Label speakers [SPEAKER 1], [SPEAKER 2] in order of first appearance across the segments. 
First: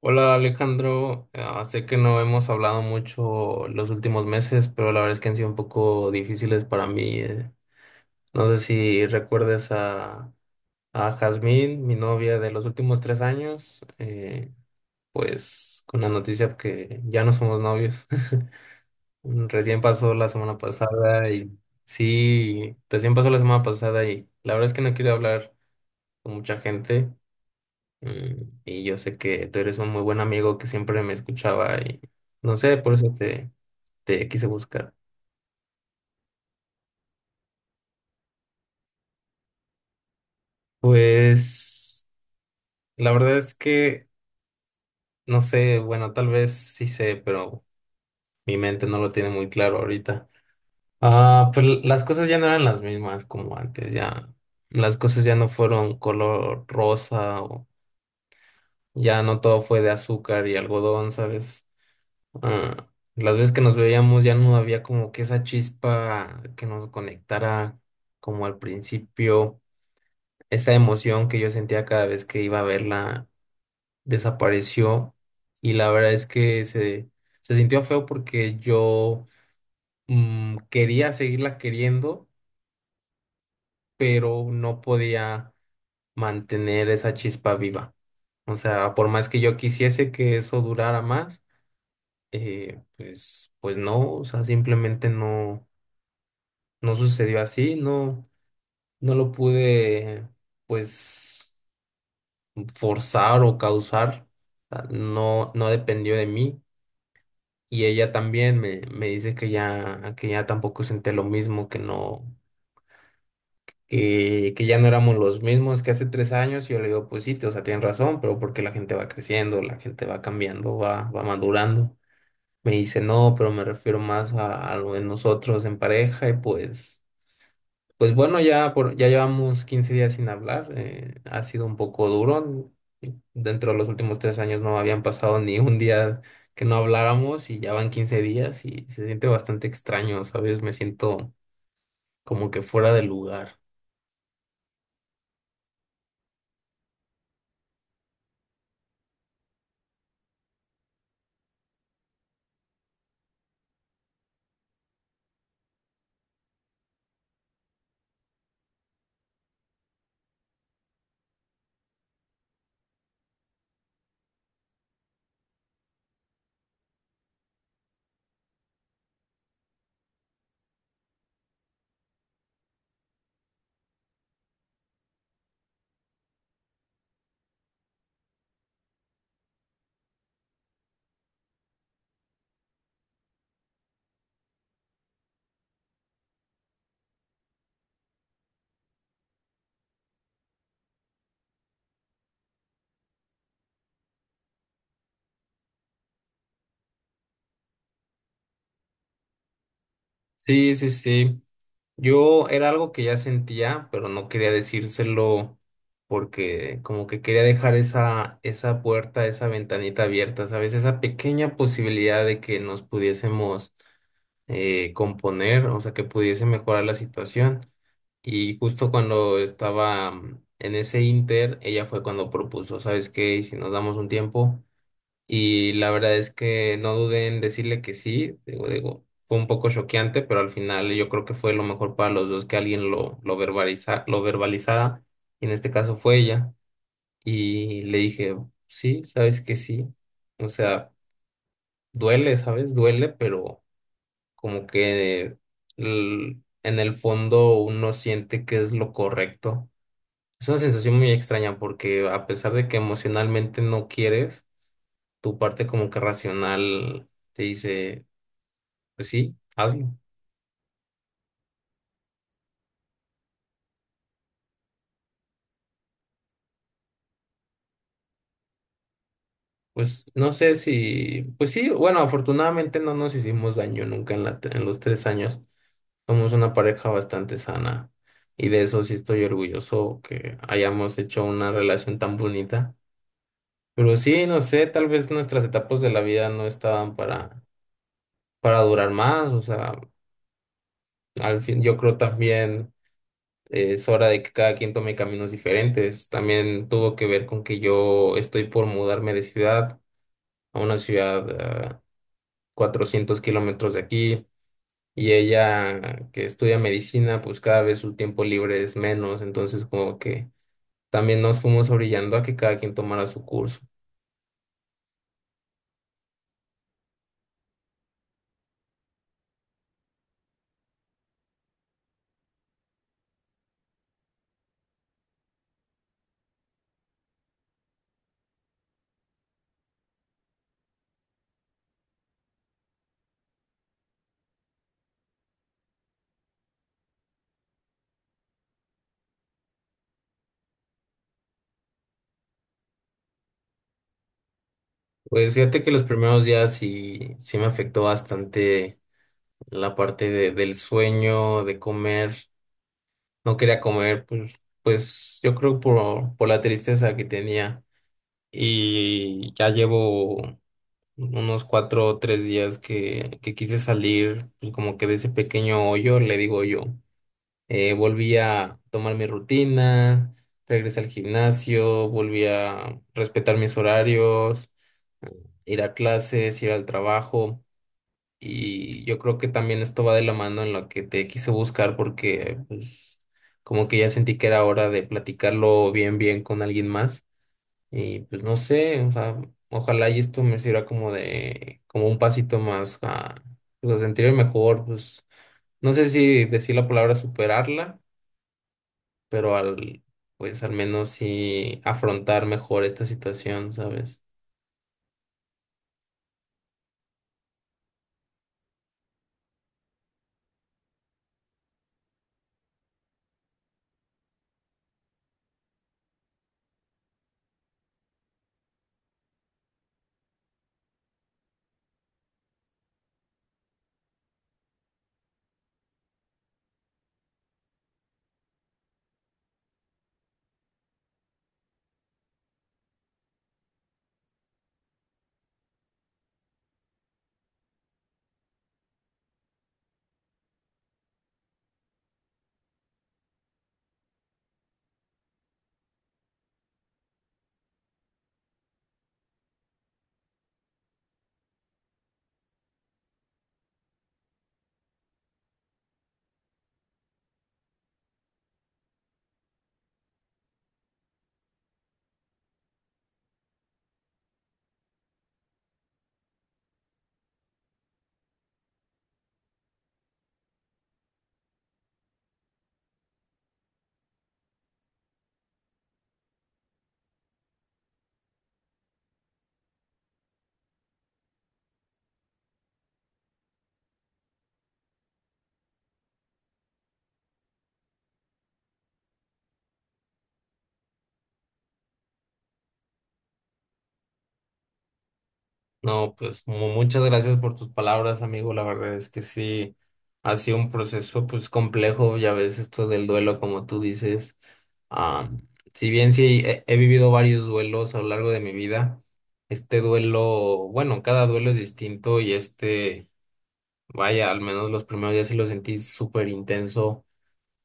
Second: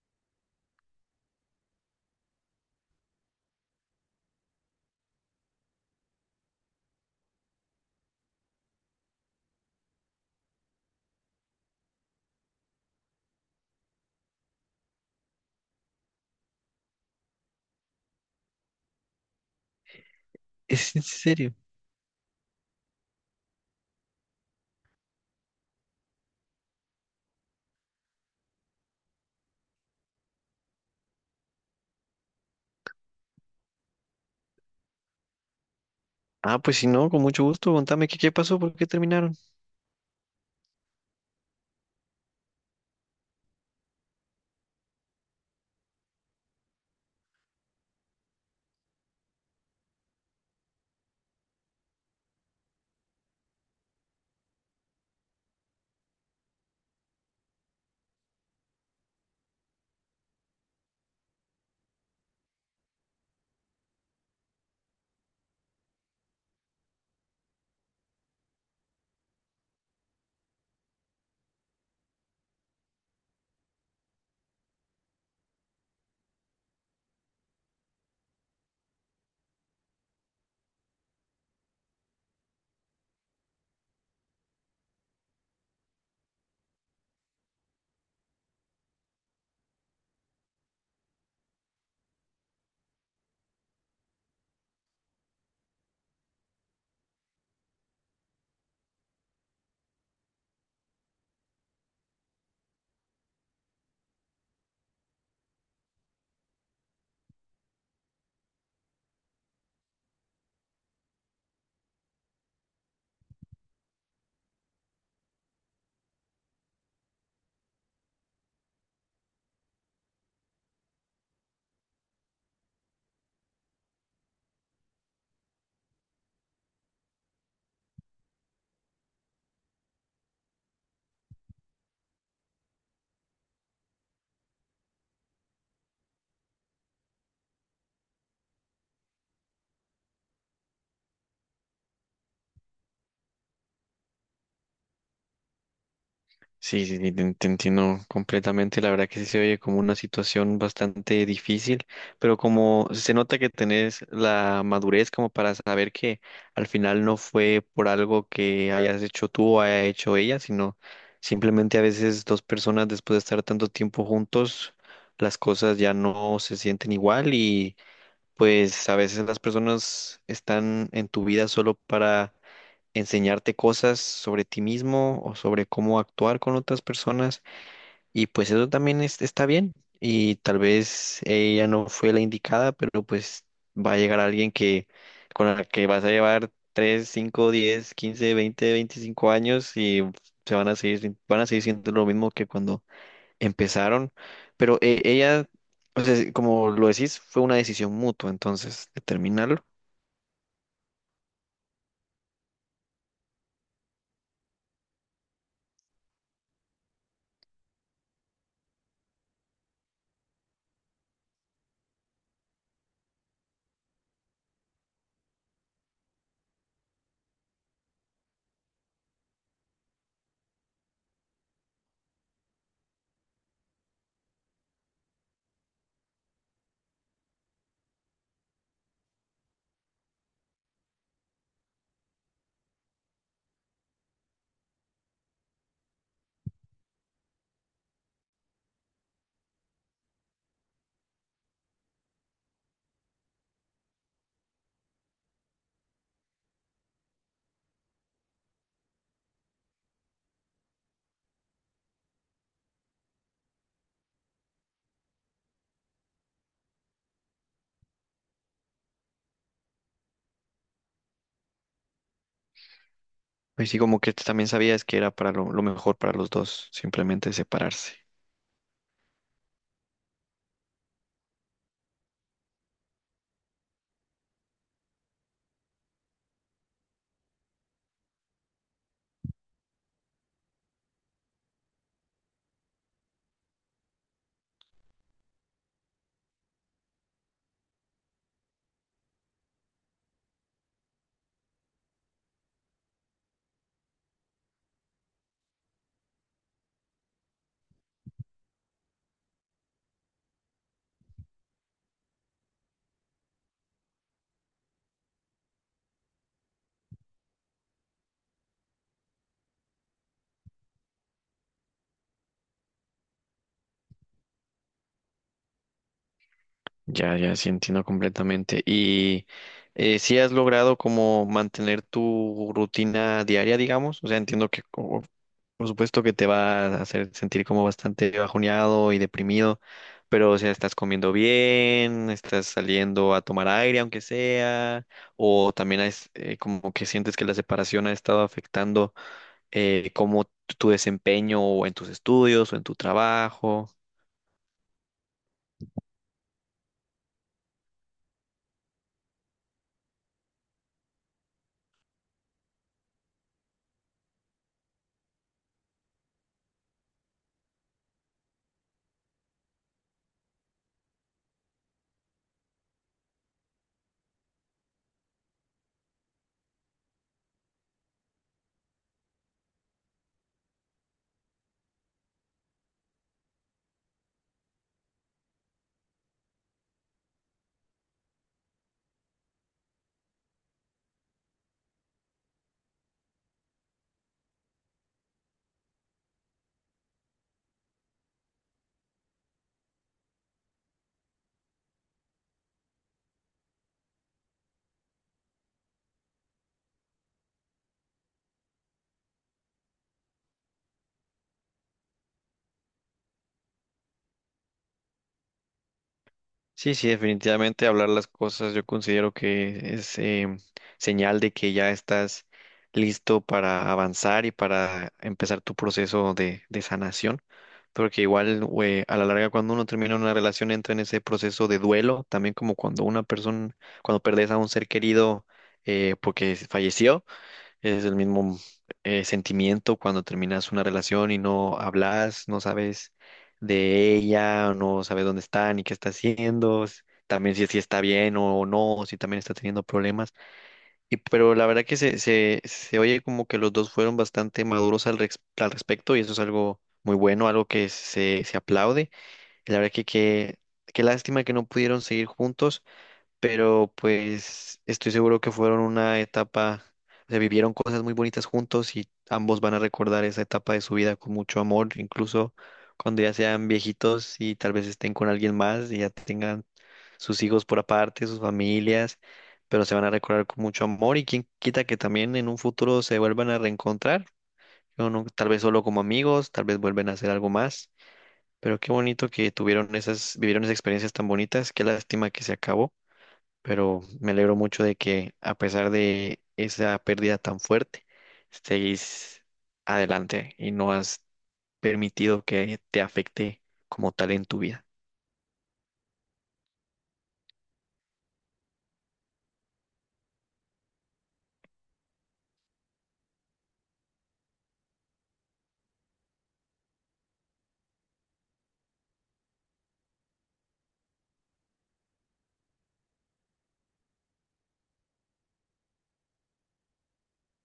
[SPEAKER 1] Hola Alejandro, ah, sé que no hemos hablado mucho los últimos meses, pero la verdad es que han sido un poco difíciles para mí. No sé si recuerdes a, Jazmín, mi novia de los últimos 3 años. Pues con la noticia que ya no somos novios. Recién pasó la semana
[SPEAKER 2] ¿Es en
[SPEAKER 1] pasada y
[SPEAKER 2] serio?
[SPEAKER 1] sí, recién pasó la semana pasada, y la verdad es que no quiero hablar con mucha gente. Y yo sé que tú eres un muy buen amigo que siempre me escuchaba, y no sé, por eso te quise buscar.
[SPEAKER 2] Ah, pues si no, con mucho gusto, contame qué pasó, por qué terminaron.
[SPEAKER 1] Pues la verdad es que no sé, bueno, tal vez sí sé, pero mi mente no lo tiene muy claro ahorita. Ah, pues las cosas ya no eran las mismas como antes, ya las cosas ya no fueron color rosa, o ya no todo fue de azúcar y algodón, ¿sabes? Ah, las veces que nos veíamos ya no había como que esa chispa que nos conectara como al principio, esa emoción que yo sentía cada vez que iba a verla desapareció, y la verdad es que se sintió feo, porque yo, quería seguirla queriendo, pero no podía mantener esa chispa viva. O sea, por más que yo quisiese que eso durara más, pues no, o sea, simplemente no. No sucedió así, no, no lo pude, pues, forzar o causar, ah, no, no dependió de mí. Y ella también me dice que ya tampoco senté lo mismo, que no, que ya no éramos los mismos que hace 3 años. Y yo le digo, pues sí, o sea, tienes razón, pero porque la gente va creciendo, la gente va cambiando, va madurando. Me dice, no, pero me refiero más a, lo de nosotros en pareja y pues. Pues bueno, ya llevamos 15 días sin hablar. Ha sido un poco duro. Dentro de los últimos 3 años no habían pasado ni un día que no habláramos, y ya van 15 días y se siente bastante extraño, ¿sabes? Me siento como que fuera de lugar.
[SPEAKER 2] Te entiendo completamente. La verdad que sí se oye como una situación bastante difícil, pero como se nota que tenés la madurez como para saber que al final no fue por algo que hayas hecho tú o haya hecho ella, sino simplemente a veces dos personas después de estar tanto tiempo juntos, las cosas ya no se sienten igual y pues a veces las personas están en tu vida solo para enseñarte cosas sobre ti mismo o sobre cómo actuar con otras personas y pues eso también está bien y tal vez ella no fue la indicada, pero pues va a llegar alguien que con la que vas a llevar 3, 5, 10, 15, 20, 25 años y se van a seguir van a seguir siendo lo mismo que cuando empezaron, pero ella, o sea, como lo decís, fue una decisión mutua, entonces, determinarlo.
[SPEAKER 1] Sí, sí, sí. Yo era algo que ya sentía, pero no quería decírselo, porque como que quería dejar esa puerta, esa ventanita abierta, ¿sabes? Esa pequeña posibilidad de que nos pudiésemos, componer, o sea, que pudiese mejorar la situación. Y justo cuando estaba, en ese inter, ella fue cuando propuso, ¿sabes qué? ¿Y si nos damos un tiempo? Y la verdad es que no dudé en decirle que sí. Digo, fue un poco choqueante, pero al final yo creo que fue lo mejor para los dos que alguien lo lo verbalizara. Y en este caso fue ella. Y le dije, sí, sabes que sí. O sea, duele, ¿sabes? Duele, pero como que, en el fondo uno siente que es lo correcto. Es una sensación muy extraña, porque a pesar de que emocionalmente no quieres, tu parte como que racional te dice, pues sí, hazlo.
[SPEAKER 2] Pues sí, como que también sabías que era para lo mejor para los dos, simplemente separarse.
[SPEAKER 1] Pues no sé si, pues sí, bueno, afortunadamente no nos hicimos daño nunca en en los 3 años. Somos una pareja bastante sana, y de eso sí estoy orgulloso que hayamos hecho una relación tan bonita. Pero sí, no sé, tal vez nuestras etapas de la vida no estaban para durar más. O sea, al fin, yo creo también es hora de que cada quien tome caminos diferentes. También tuvo que ver con que yo estoy por mudarme de ciudad a una ciudad a 400 kilómetros de aquí, y ella que estudia medicina, pues cada vez su tiempo libre es menos, entonces como que también nos fuimos orillando a que cada quien tomara su curso.
[SPEAKER 2] Ya, ya, sí entiendo completamente. ¿Y si has logrado como mantener tu rutina diaria, digamos? O sea, entiendo que por supuesto que te va a hacer sentir como bastante bajoneado y deprimido, pero o sea, ¿estás comiendo bien? ¿Estás saliendo a tomar aire, aunque sea? ¿O también es, como que sientes que la separación ha estado afectando cómo tu desempeño o en tus estudios o en tu trabajo?
[SPEAKER 1] Pues fíjate que los primeros días sí, sí me afectó bastante la parte del sueño, de comer. No quería comer, pues, pues yo creo por la tristeza que tenía. Y ya llevo unos 4 o 3 días que, quise salir, pues como que de ese pequeño hoyo, le digo yo. Volví a tomar mi rutina, regresé al gimnasio, volví a respetar mis horarios, ir a clases, ir al trabajo. Y yo creo que también esto va de la mano en lo que te quise buscar, porque pues como que ya sentí que era hora de platicarlo bien bien con alguien más, y pues no sé, o sea, ojalá y esto me sirva como de como un pasito más a, pues, a sentirme mejor, pues no sé si decir la palabra superarla, pero al pues al menos sí afrontar mejor esta situación, ¿sabes?
[SPEAKER 2] Sí, sí, definitivamente hablar las cosas yo considero que es señal de que ya estás listo para avanzar y para empezar tu proceso de sanación. Porque igual güey, a la larga cuando uno termina una relación entra en ese proceso de duelo, también como cuando una persona, cuando perdes a un ser querido porque falleció. Es el mismo sentimiento cuando terminas una relación y no hablas, no sabes de ella, no sabes dónde está ni qué está haciendo, también si, si está bien o no, o si también está teniendo problemas. Y pero la verdad que se oye como que los dos fueron bastante maduros al, al respecto y eso es algo muy bueno, algo que se aplaude. Y la verdad que qué lástima que no pudieron seguir juntos, pero pues estoy seguro que fueron una etapa, se vivieron cosas muy bonitas juntos y ambos van a recordar esa etapa de su vida con mucho amor, incluso cuando ya sean viejitos y tal vez estén con alguien más y ya tengan sus hijos por aparte, sus familias, pero se van a recordar con mucho amor y quién quita que también en un futuro se vuelvan a reencontrar, o no, tal vez solo como amigos, tal vez vuelven a hacer algo más. Pero qué bonito que tuvieron esas, vivieron esas experiencias tan bonitas, qué lástima que se acabó, pero me alegro mucho de que a pesar de esa pérdida tan fuerte, estéis adelante y no has permitido que te afecte como tal en tu vida.
[SPEAKER 1] No, pues muchas gracias por tus palabras, amigo. La verdad es que sí, ha sido un proceso pues complejo, ya ves, esto del duelo, como tú dices. Ah, si bien sí he vivido varios duelos a lo largo de mi vida, este duelo, bueno, cada duelo es distinto y este, vaya, al menos los primeros días sí lo sentí súper intenso.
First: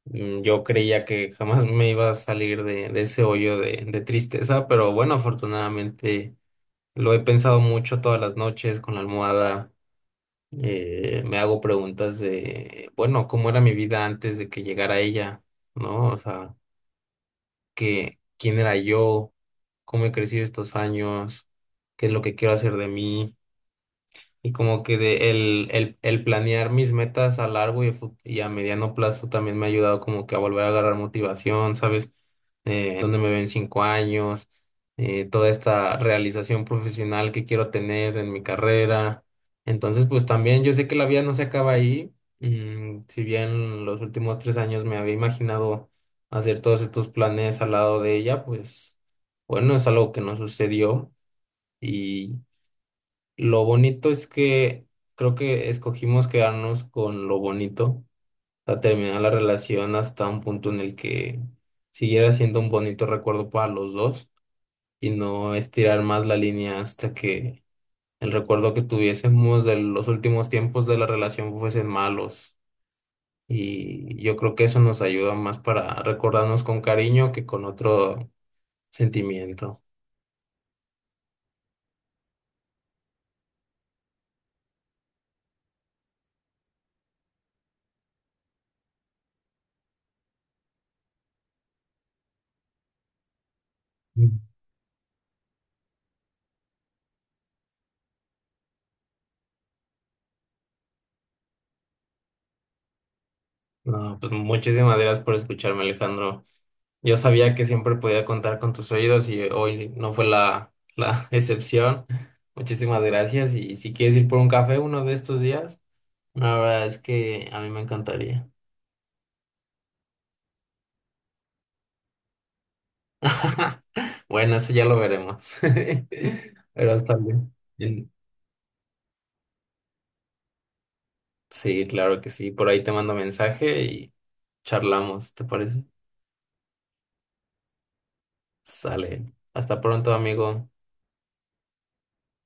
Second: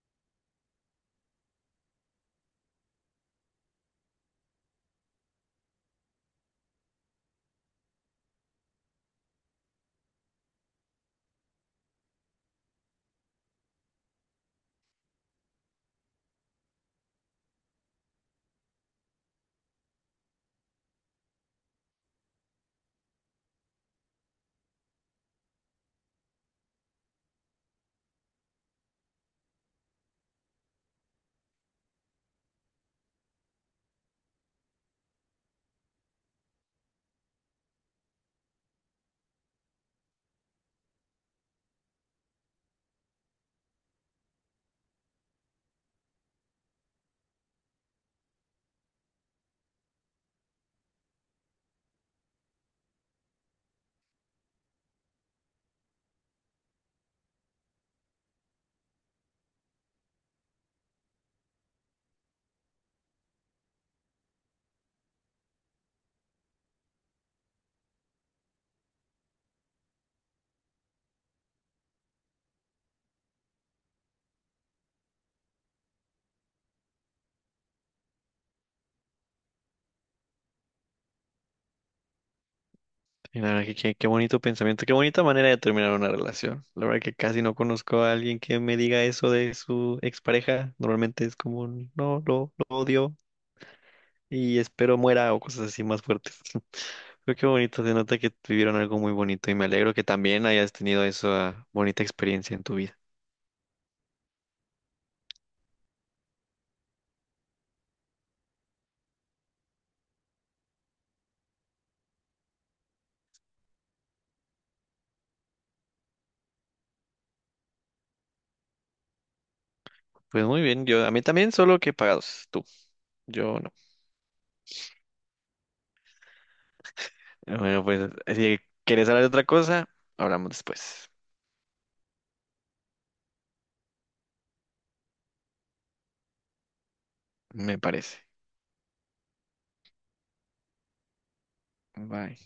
[SPEAKER 1] Yo creía que jamás me iba a salir de ese hoyo de tristeza, pero bueno, afortunadamente. Lo he pensado mucho todas las noches con la almohada. Me hago preguntas de, bueno, ¿cómo era mi vida antes de que llegara ella? ¿No? O sea, quién era yo? ¿Cómo he crecido estos años? ¿Qué es lo que quiero hacer de mí? Y como que de el planear mis metas a largo y, y a mediano plazo también me ha ayudado como que a volver a agarrar motivación, ¿sabes? Dónde me ven 5 años, toda esta realización profesional que quiero tener en mi carrera. Entonces, pues también yo sé que la vida no se acaba ahí. Si bien los últimos 3 años me había imaginado hacer todos estos planes al lado de ella, pues bueno, es algo que no sucedió. Lo bonito es que creo que escogimos quedarnos con lo bonito, a terminar la relación hasta un punto en el que siguiera siendo un bonito recuerdo para los dos, y no estirar más la línea hasta que el recuerdo que tuviésemos de los últimos tiempos de la relación fuesen malos. Y yo creo que eso nos ayuda más para recordarnos con cariño que con otro sentimiento.
[SPEAKER 2] Y la verdad que qué bonito pensamiento, qué bonita manera de terminar una relación. La verdad que casi no conozco a alguien que me diga eso de su expareja. Normalmente es como, un, no, lo odio
[SPEAKER 1] Mm.
[SPEAKER 2] y espero muera o cosas así más fuertes. Pero qué bonito, se nota que tuvieron algo muy bonito y me alegro que también hayas tenido esa bonita experiencia en tu vida.
[SPEAKER 1] No, pues muchísimas gracias por escucharme, Alejandro. Yo sabía que siempre podía contar con tus oídos y hoy no fue la excepción. Muchísimas gracias. Y si quieres ir por un café uno de estos días, la verdad es que a mí me encantaría.
[SPEAKER 2] Pues muy bien, yo a mí también, solo que pagados, tú, yo no.
[SPEAKER 1] Bueno, eso ya lo veremos. Pero está bien.
[SPEAKER 2] Bueno, pues
[SPEAKER 1] Bien.
[SPEAKER 2] si quieres hablar de otra cosa, hablamos después,
[SPEAKER 1] Sí, claro que sí. Por ahí te mando mensaje y charlamos, ¿te parece?
[SPEAKER 2] me parece.
[SPEAKER 1] Sale. Hasta pronto, amigo.
[SPEAKER 2] Bye.